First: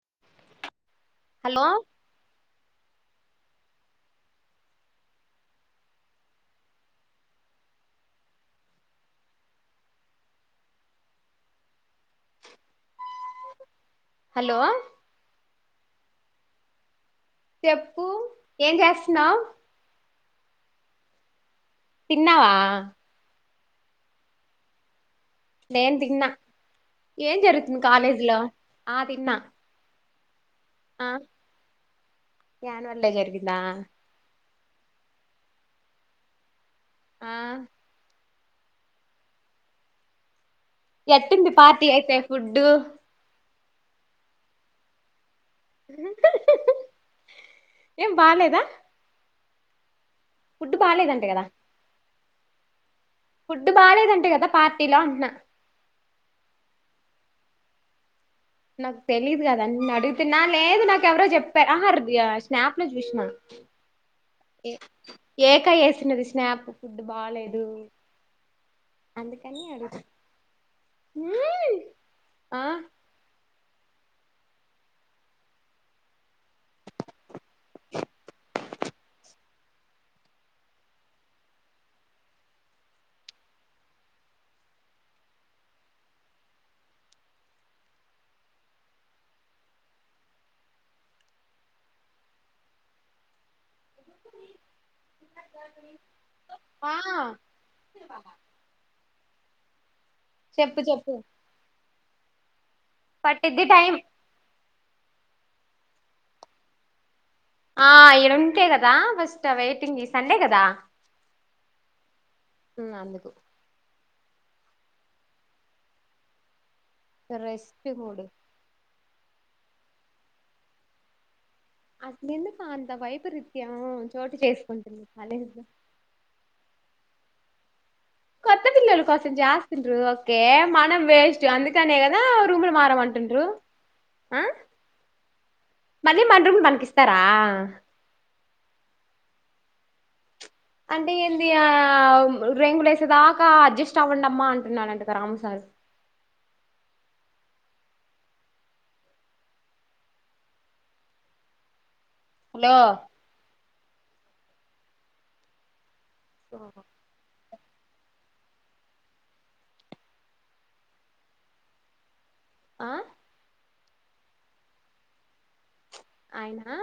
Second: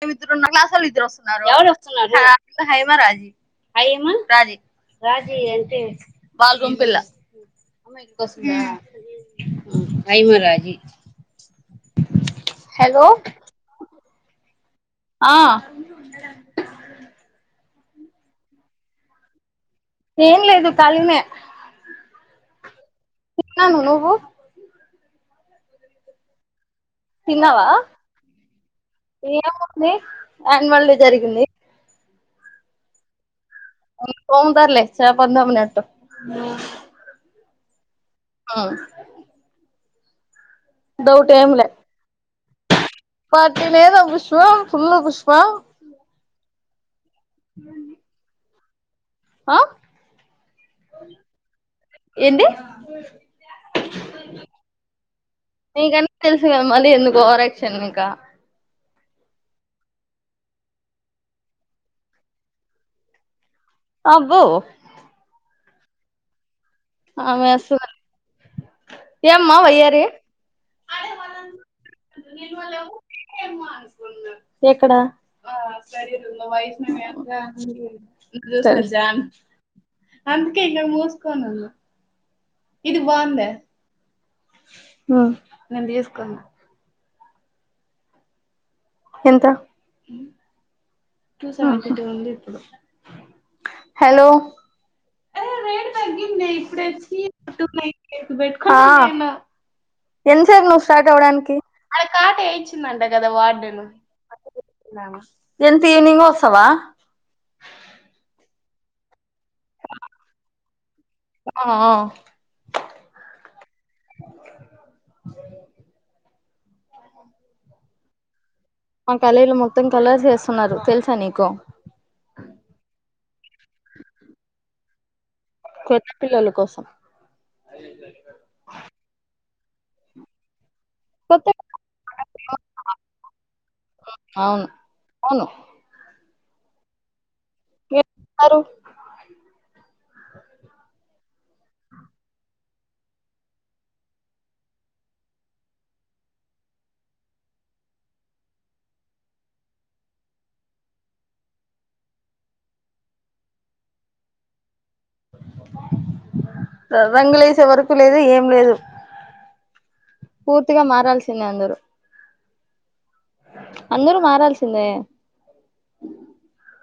మేం ఇద్దరం ఉన్నాం మా క్లాసోళ్ళు ఇద్దరు వస్తున్నారు హలో హైమా రాజీ హేమా రాజీ అంటే అమ్మాయి కోసమా హైమ రాజీ హలో హలో ఆ చెప్పు ఏం చేస్తున్నావ్ ఏం లేదు ఖాళీనే తిన్నావా తిన్నాను నువ్వు నేను తిన్నా ఏం తిన్నావా జరుగుతుంది కాలేజీలో ఆ తిన్నా అన్యూవల్ డే జరిగింది అన్యూవల్ డే జరిగిందా సర్లే [inaudible] మినట్ ఆ ఉమ్ ఎట్టుంది పార్టీ అయితే ఫుడ్డు పార్టీ లేదా పుష్ప ఫుల్ పుష్ప హా హ్మ్ ఏం బాలేదా ఆ ఫుడ్ బాలేదంట కదా ఏంది ఫుడ్ బాలేదంట కదా పార్టీలో అంటున్నా నీకన్నీ తెలుసు కదా మళ్ళీ ఎందుకు ఓవర్ యాక్షన్ ఇంకా నాకు తెలీదు కదా నిన్ను అడుగుతున్నా లేదు నాకెవరో చెప్పారు ఆహా స్నాప్ లో చూసిన అబ్బో ఏ ఏకా వేసినది స్నాప్ ఫుడ్ ఆమె బాలేదు వస్తున్నది ఏమ్మా అందుకని అడుగు వయ్యారి ఆ నుళ్ళ అకున్నా [unintelligible] ఎక్కడ స బాయ్స్ అంత వేశారు డాన్స్ అందుకే ఇగ మూసుకొని ఉన్నా ఇది బాంద ఉమ్ నేంత చేసుకోను ఎంత హలో అరే రేట్ తగ్గిందే ఆ ఇప్పుడ బెట్టు ఆ ఎంత సేపు చెప్పు నువ్వు స్టార్ట్ చెప్పు అవ్వడానికి అంట కదా పట్టిద్ది వార్డెను టైం ఎంత ఈవనింగ్ వస్తవా ఆ ఇడుంటే కదా బస్ వెయిటింగ్ సండే కదా ఆ ఆ అందుకు రెస్ట్ కోడు మా కాలేజీలో మొత్తం కలర్స్ వేస్తున్నారు తెలుసా నీకు అది ఎందుకు అంత వైపరీత్యం చోటు చేసుకుంటుంది కాలేజ్ లో కొత్త పిల్లోల్ల కోసం ట్రూ ఓకే మనం వేస్ట్ కొత్త అందుకనే కదా రూములు మారమంటుండ్రు ఆ అవును అవును మళ్ళీ మన రూములు మనకిస్తారా అరే అంటే ఏంది ఆవ్ రింగులే వేసేదాకా అడ్జస్ట్ అవ్వండమ్మా అంటున్నాడుంటగా రామ సార్ [inaudible] హలో స బంగళ [inaudible] ఇంత వరకు లేదు ఏం లేదు పూర్తిగా మారాల్సిందే అందరూ ఆ అందరూ మారాల్సిందే అయనా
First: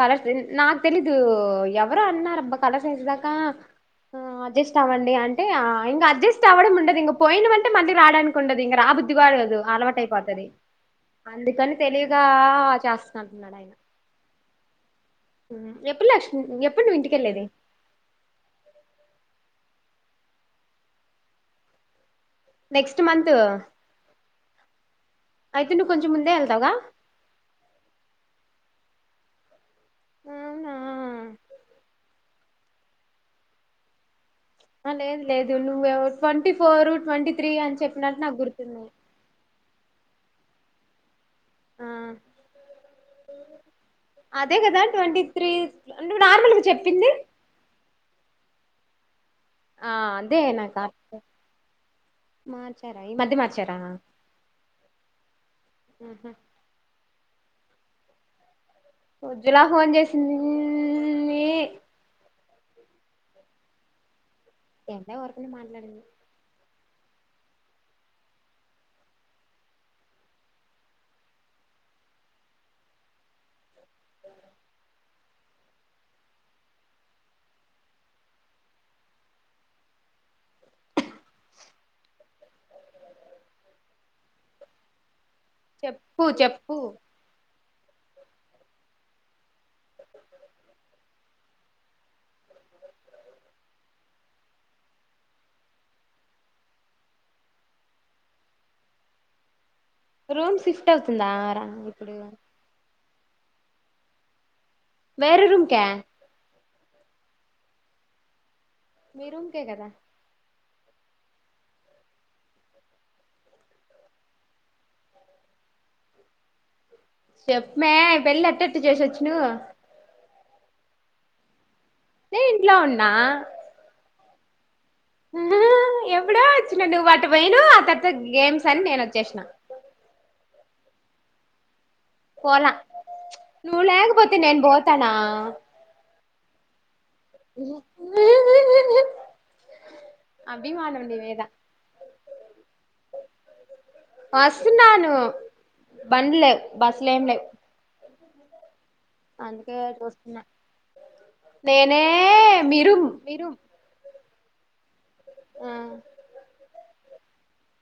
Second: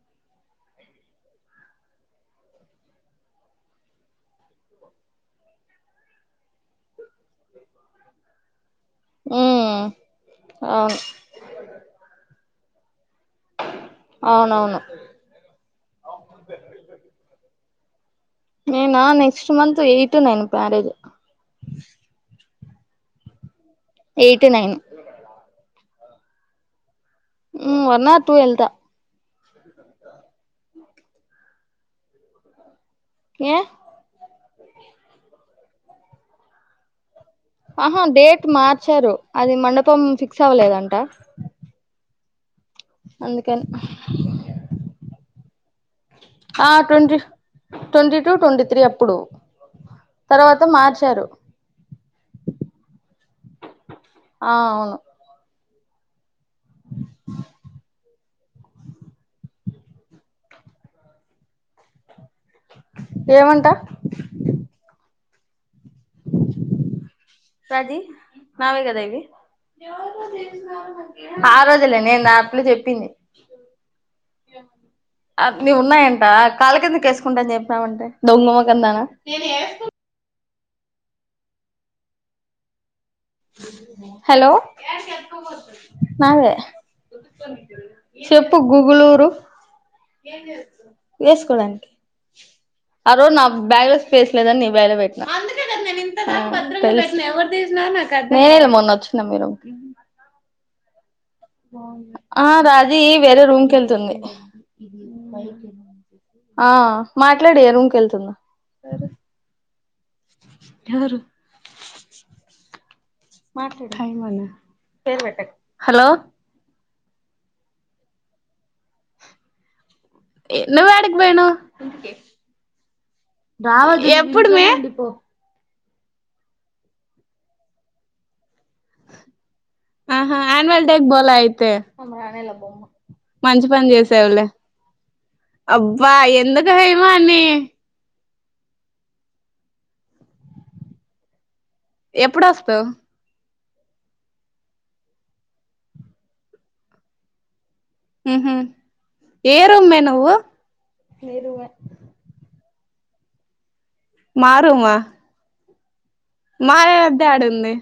కల నాకు తెలీదు ఎవరు అన్నార అబ్బా కలసేసదాకా ఆ అడ్జస్ట్ అవ్వండి అంటే ఇంకా అడ్జస్ట్ అవ్వడం ఉండదు ఇంక పోయిన అంటే మళ్కి రావడానికి ఉండదు ఇంక రా బుద్ధది వాడ కదు ఉమ్ అలవాటు అయిపోతుంది అవును అందుకని తెలియవిగా చేస్తున్నాను న్నాడయినా అవునవును ఎప్పుడు లక్ష్మి ఎప్పుడు నువ్వు ఇంటికెళ్ళేది నేనా next month eight nine marriage next month eight nine అయితే నువ్వు కొంచెం ముందే వెళ్తావా వన్నర్ ూ వెల్దా అవునా క లేదు లేదు నువ్ ట్వంటీ ఫోర్ ట్వంటీ త్రీ అని ఆహా చెప్పినట్టు నాకు డేట్ గుర్తుంది మార్చారు అది మండపం ఫిక్స్ అవ్వలేదంట ఆ అందుకని అదే కదా ట్వంటీ త్రీ నువ్వు నార్మల్గా ఆ చెప్పింది ట్వంటీ ట్వంటీ ూ ట్వంటీ త్రీ అప్పుడు ఆ అదే తర్వాత నా కా మార్చారు మార్చారా ఈ మధ్య మార్చారా ఆ అవును ఆహ ఉజ్వలా ఫోన్ చేసింది ఏమంటా అ రాజీ నావేగదైవి ఆ రోజులే నేను దాట్లు చెప్పింది అ అ నీ ఉన్నాయంట కాళ్ళ కిందక వేసుకుంటా అని చెప్పినామంటే దొంగమ్మ కిందనా హలో చెప్పు నాదే చెప్పు చెప్పు గుగుళూరు వేసుకోడానికినికి ఆ రోజు నా బ్యాగ్ లో స్పేస్ లేదని నీ బేగ లో పెట్టినా నేన వెలా మొన్న వచ్చిన మీరు రూమ్ సిిఫ్ట్ అవుతు ఆ రాజీ వేరే రూమ్ క వెళ్తుంది వేరే రూమ్కా ఆ మాట్లాడి ఎ రూమ్క వెళ్తుందా మీరు ఉకే కదా ఎవరు మాై మ హలో చెప్పమే పెళ్ళి అట్టట్టు చేసొచ్చు నువ్వు ఎ నువ అడిగ బేను నే ఇంట్లో ఉన్నా ఇప్పుడు అమ్మే ఎవడ వచ్చిన నువ్వు అటు పోను ఆ తర్వాత గేమ్స్ అని నేను వచ్చేసిన అన్యువల్ డేక్ బోలా అయితే పోలా మంచి నువ్వు పని లేకపోతే చేసావులే నేను పోతానా అబ్బా ఎంతొక హైమా అన్నే అభిమానం నీ మీద ఎప్పుడు వస్తావు్ వస్తున్నాను బండ్ లేవు బస్సులేం లేవు ఉంహు నేనే మిరుం మిరుం మా రుమా మారే అద్దే ఆడుంది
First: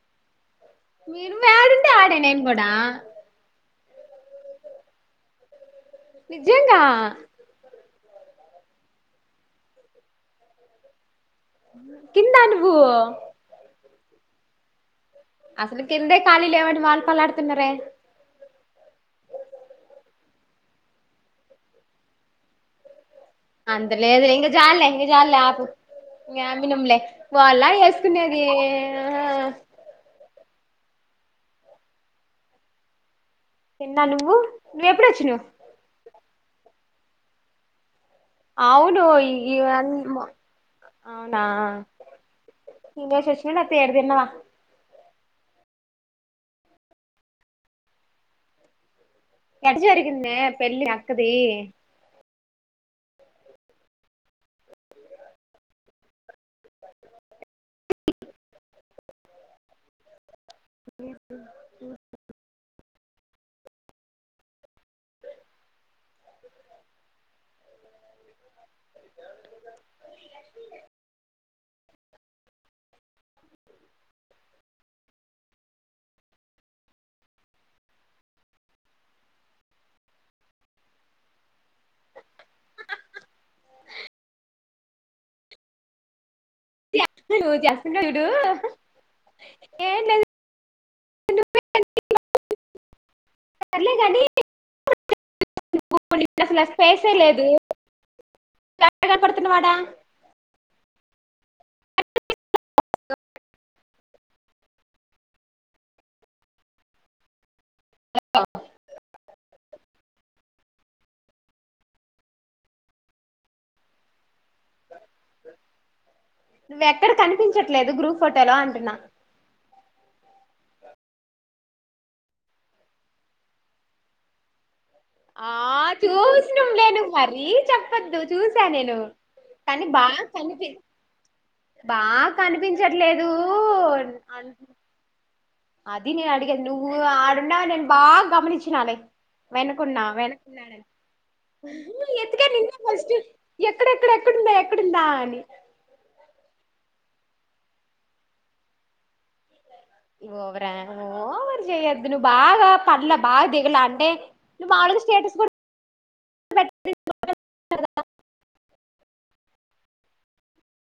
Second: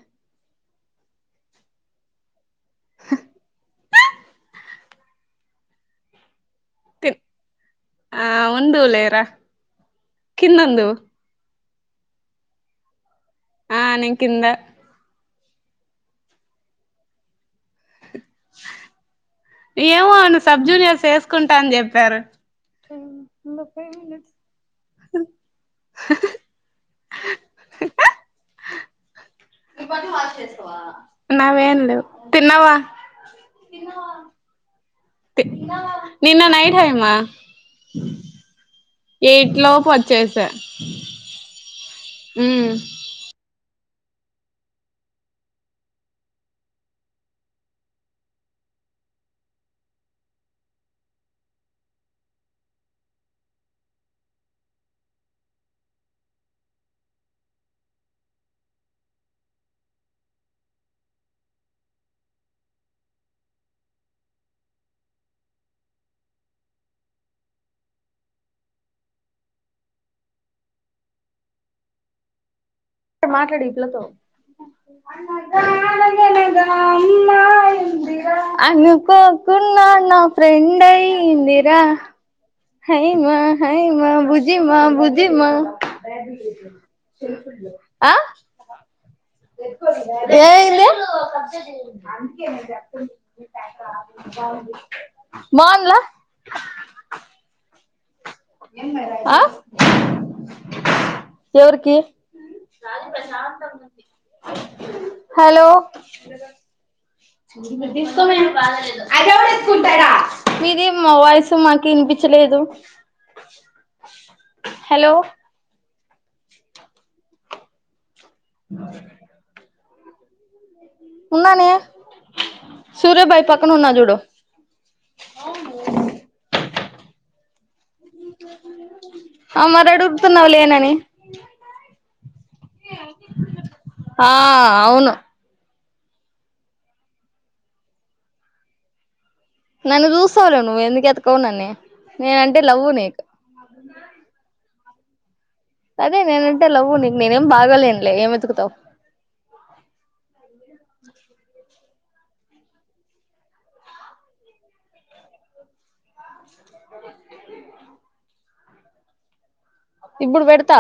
మీరుం యాడుంటే ఆడే నేను కూడా నిజేంగా తిన్ ఆ ఉందువ్ లేరా కిన్నొందువ్ కిందా నువు ఆ నేను కింద అసలు కిందే ఖాళీ లేవంటే వాళ్ళు కొల్లాడుతున్నారే ఏమో అను సబ్ జూనియర్స్ ఎసుకుంటా అని చెప్పారు అంతలేదు ఇంకా జాలే ఇంకా జాలే ఆపు ఇంగ ఏం గుణం లే వాళ్ళా ఏసుకునేది నావేం లేవు తిన్నావా తిన్నా నువ్వు నువ్వెప్పుడోచ్చినావ్ నిన్న నైట్ హైమా అవును ఈ అన్ మో అవునా తినేసోచిన నా [unintelligible] ఎట జరిగిందే పెళ్ళి మీ అక్కది అ ఇదో మాట్లాడు ఈ పిల్లతో అనుకోకున్ నా నా ఫ్రెండయ్యిందిర హయ మా హయ మా బుజిమా బుజిమా నువ్వు చేస్తున్నావ్ ఆ చూడు ఏం లేదు ఏదు సర్లే గాని బాన్ల ఎ పడుతున్నవాడా ఎవరికి హలో డిస్టర్బెన్స్ మీది మా వయసు మాకు ఇనిపించలేదు హలో నువ్వెక్కడ కనిపించట్లేదు గ్రూప్ ఫోటోలో అంటున్నా ఉన్నానే సూరయభాయి పక్కన ఉన్నా జుడు ఆ చూస్నం లే నువు మరి చెప్ కద్దు చూసా నేను ఆ కానీ మరి బాగా అడుగుతున్నావు కని లేనని బాగా కనిపించట్లేదు ఆ అంటు అవును అది నేను అడిగేది నువ్వు అడున్నవ్ నేను బాగా గమనించినాలే వెనకున్నా నన్ను చూస్తావులే నువ్వు వెనకున్నాడని ఎందుకు ఎతకవు నన్ను ఎత్తిక నేనంటే నిన్నే లవ్వు ఫస్ట్ నీకు ఎక్కడెక్కడ కుందా అని అదే నేనంటే లవ్వు నీకు నేనేం బాగాలేనులే ఏం వెతుకుతావు అ రి చేయొద్దు నువ్వు బాగా పంలా బాగా దిగలా అంటే నువ్వు మావులుగా స్టేటస్ కూడా ఇప్పుడు బెడతా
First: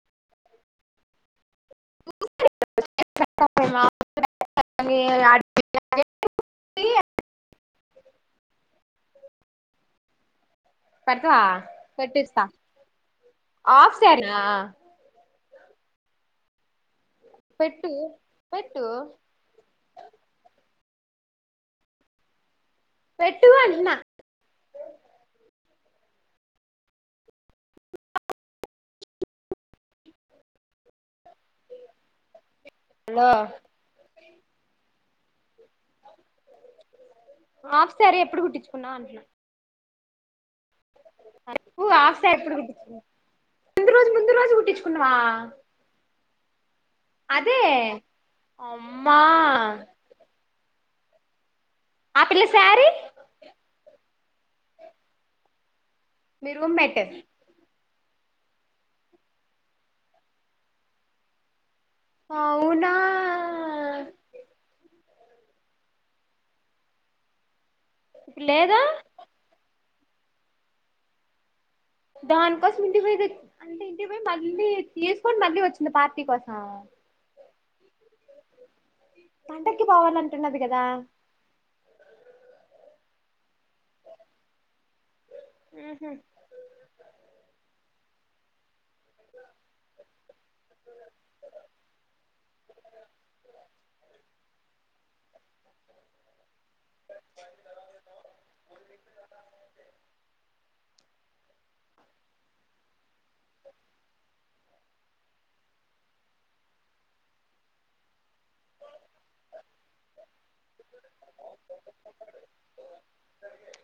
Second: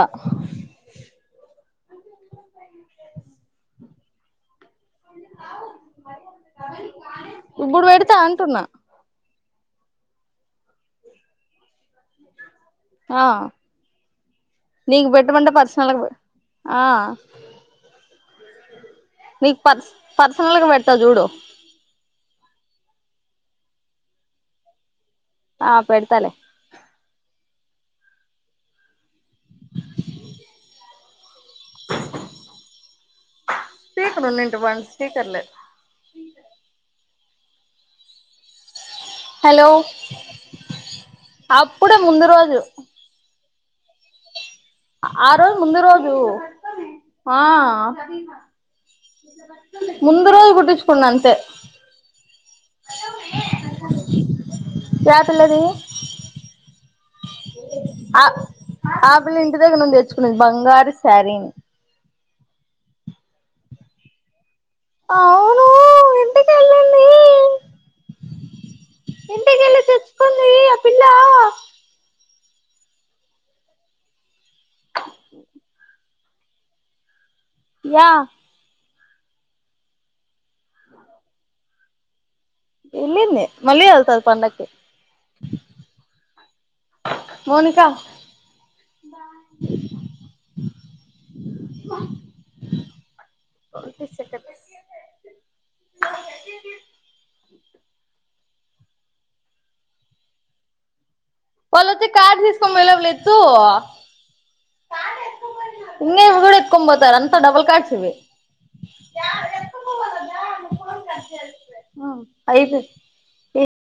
[unintelligible] ఇప్పుడు బెడతా అంటున్నా పెడతవా పెట్టిస్తా ఆ ఆఫ్ సారీనా నీక్ పెట్టమంటే పర్సనల్గా ఆ పెట్టు పెట్టు నీకు పర్స్ పర్సనల్గా పెడతా జూడు పెట్టు వనిన్న ఆ పెడతలే హలో స్పీకర్ ఉన్నేన్ వన్ స్పీకర్లే ఆఫ్ సారీ ఎప్పుడు కుటిచ్చు హలో నువ్వు అప్పుడే హాఫ్ ముందు సారీ ఎప్పుడు రోజు కుట్టించుకున్నావు ముందు రోజు ముందు రోజు కుట్టించుకున్నావా ఆ రోజు ముందు రోజు ఆ అదే అమ్మా ముందు రోజు కు ట్టిచుకున్నంతే ఆ పిల్ల సారీ యే పిల్లది మీ రూం మెట్ ఆ ఆపిల్ల ఇంటి దగ్గర నుండి తెచ్చుకున్నది బంగారు శారీని ఆవునా అవును ఇంటికెళ్ళింది ఇప్పుడు లేదా ఇంటికెళ్ళి తెచ్చుకుంది ఆ పిల్లా దానికోసం ఇంటి పోయి అంటే ఇంటికి పోయి మళ్ళీ తీసుకొని మళ్ళీ వచ్చిందా పార్టీ కోసం యా పండక్కి పోవాలంటున్నది గదా యెళ్ళింది మళ్ళీ యెళ్తది పండకి ఊహు మోనికా అమ్మా ట్వంటీ సెకండ్ [unintelligible] [inaudible] వాళ్ళు వచ్చి కాడ్స్ తీసుకొని పోయేలోపల యేత్తు ఇంగ ఇవి గూడా ఎత్కోనిబోతారు అంత డబల్ కాడ్స్ ఇవి ఎత్కపోవాలా దా ఐదు